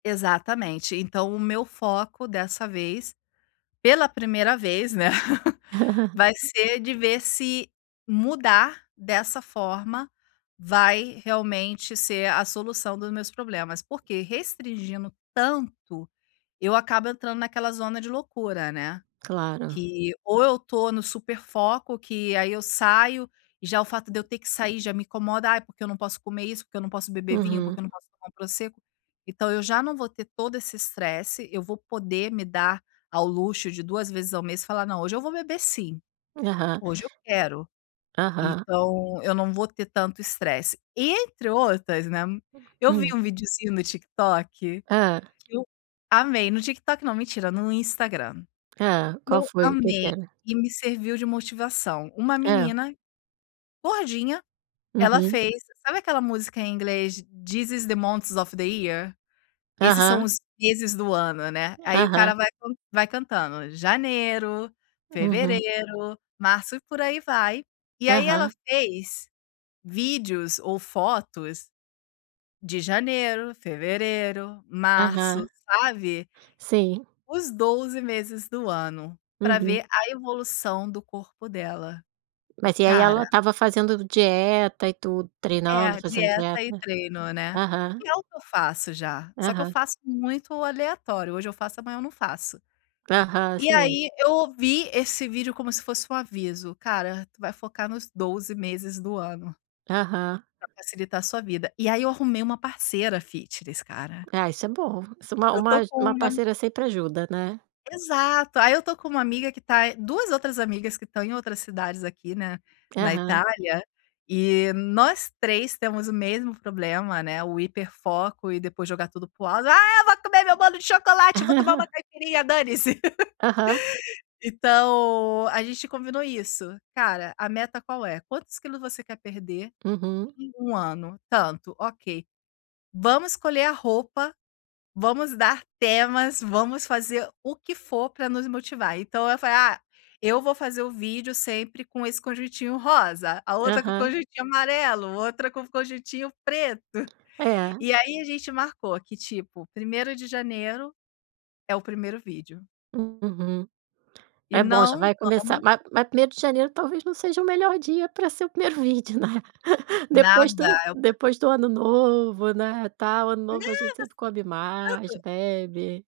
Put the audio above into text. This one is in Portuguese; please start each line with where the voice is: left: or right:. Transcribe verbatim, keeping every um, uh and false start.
left: Exatamente. Então, o meu foco dessa vez, pela primeira vez, né, vai ser de ver se, mudar dessa forma vai realmente ser a solução dos meus problemas. Porque restringindo, tanto, eu acabo entrando naquela zona de loucura, né.
right: Claro.
left: Que ou eu tô no super foco, que aí eu saio e já o fato de eu ter que sair já me incomoda, ai porque eu não posso comer isso, porque eu não posso beber vinho,
right: Aham.
left: porque eu não posso tomar um Prosecco, então, eu já não vou ter todo esse estresse eu vou poder me dar ao luxo de duas vezes ao mês e falar: "Não, hoje eu vou beber sim!
right: Aham.
left: Hoje eu quero".
right: Aham.
left: Então, eu não vou ter tanto estresse. E entre outras, né, eu vi
right: Hum.
left: um videozinho no TikTok,
right: Hã.
left: que eu amei. No TikTok não mentira, no Instagram.
right: Hã. Qual
left: Eu
right: foi, o que que
left: amei
right: era?
left: e me serviu de motivação. Uma
right: Hã.
left: menina, gordinha, ela
right: Uhum.
left: fez sabe aquela música em inglês This is the monts of the year? Esses são
right: Aham.
left: os meses do ano, né. Aí o cara
right: Aham.
left: vai con vai cantando: "Janeiro,
right: Uhum.
left: fevereiro, março", e por aí vai, E aí ela
right: Aham.
left: fez, vídeos ou fotos, de janeiro, fevereiro, março,
right: Aham.
left: sabe
right: Sim.
left: os doze meses do ano, pra
right: Uhum.
left: ver a evolução do corpo dela. E
right: Mas e aí
left: cara
right: ela estava fazendo dieta e tudo,
left: É, a
right: treinando, fazendo
left: dieta e
right: dieta.
left: treino, né.
right: Aham.
left: Que é o que eu faço já, só que eu
right: Aham.
left: faço muito aleatório, hoje eu faço amanhã eu não faço.
right: Aham,
left: E
right: sei.
left: aí, eu ouvi esse vídeo como se fosse um aviso, cara, tu vai focar nos doze meses do ano
right: Aham.
left: pra facilitar sua vida. E aí eu arrumei uma parceira fitness, cara.
right: Ah isso é bom! Soma
left: Eu
right: um
left: estou
right: aju
left: com
right: uma
left: uma
right: parceira sempre ajuda, né.
left: Exato, aí eu tô com uma amiga que tá duas outras amigas que estão em outras cidades aqui, né, na
right: Aham.
left: Itália, eh, nós três temos o mesmo problema, né, o Hiper foco e depois jogar tudo para o ar "Ah eu vou comer meu bolo de chocolate, eu vou tomar uma caipirinha, dane se".
right: Aham.
left: Então, a gente combinou isso, cara, a meta qual é? Quantos quilos você quer perder
right: Uhum.
left: em um ano Tantos, ok! Vamos escolher a roupa, vamos dar temas, vamos fazer o que for para nos motivar. Então, eu fa "Ah, eu vou fazer o vídeo sempre com esse conjuntinho rosa", a outra com
right: Aham.
left: conjuntinho amarelo, outra com o conjuntinho preto.
right: É.
left: E aí a gente marcou que tipo, primeiro de janeiro, é o primeiro vídeo.
right: Uhum.
left: E
right: É bom já
left: não
right: vai
left: vamos
right: começar ma mas primeiro de janeiro talvez não seja o melhor dia pra ser o primeiro vídeo né depois do
left: Nada, é o
right: depois do ano novo, né, tal, ano
left: Nada,
right: novo a gente sempre come mais,
left: tanto.
right: bebe.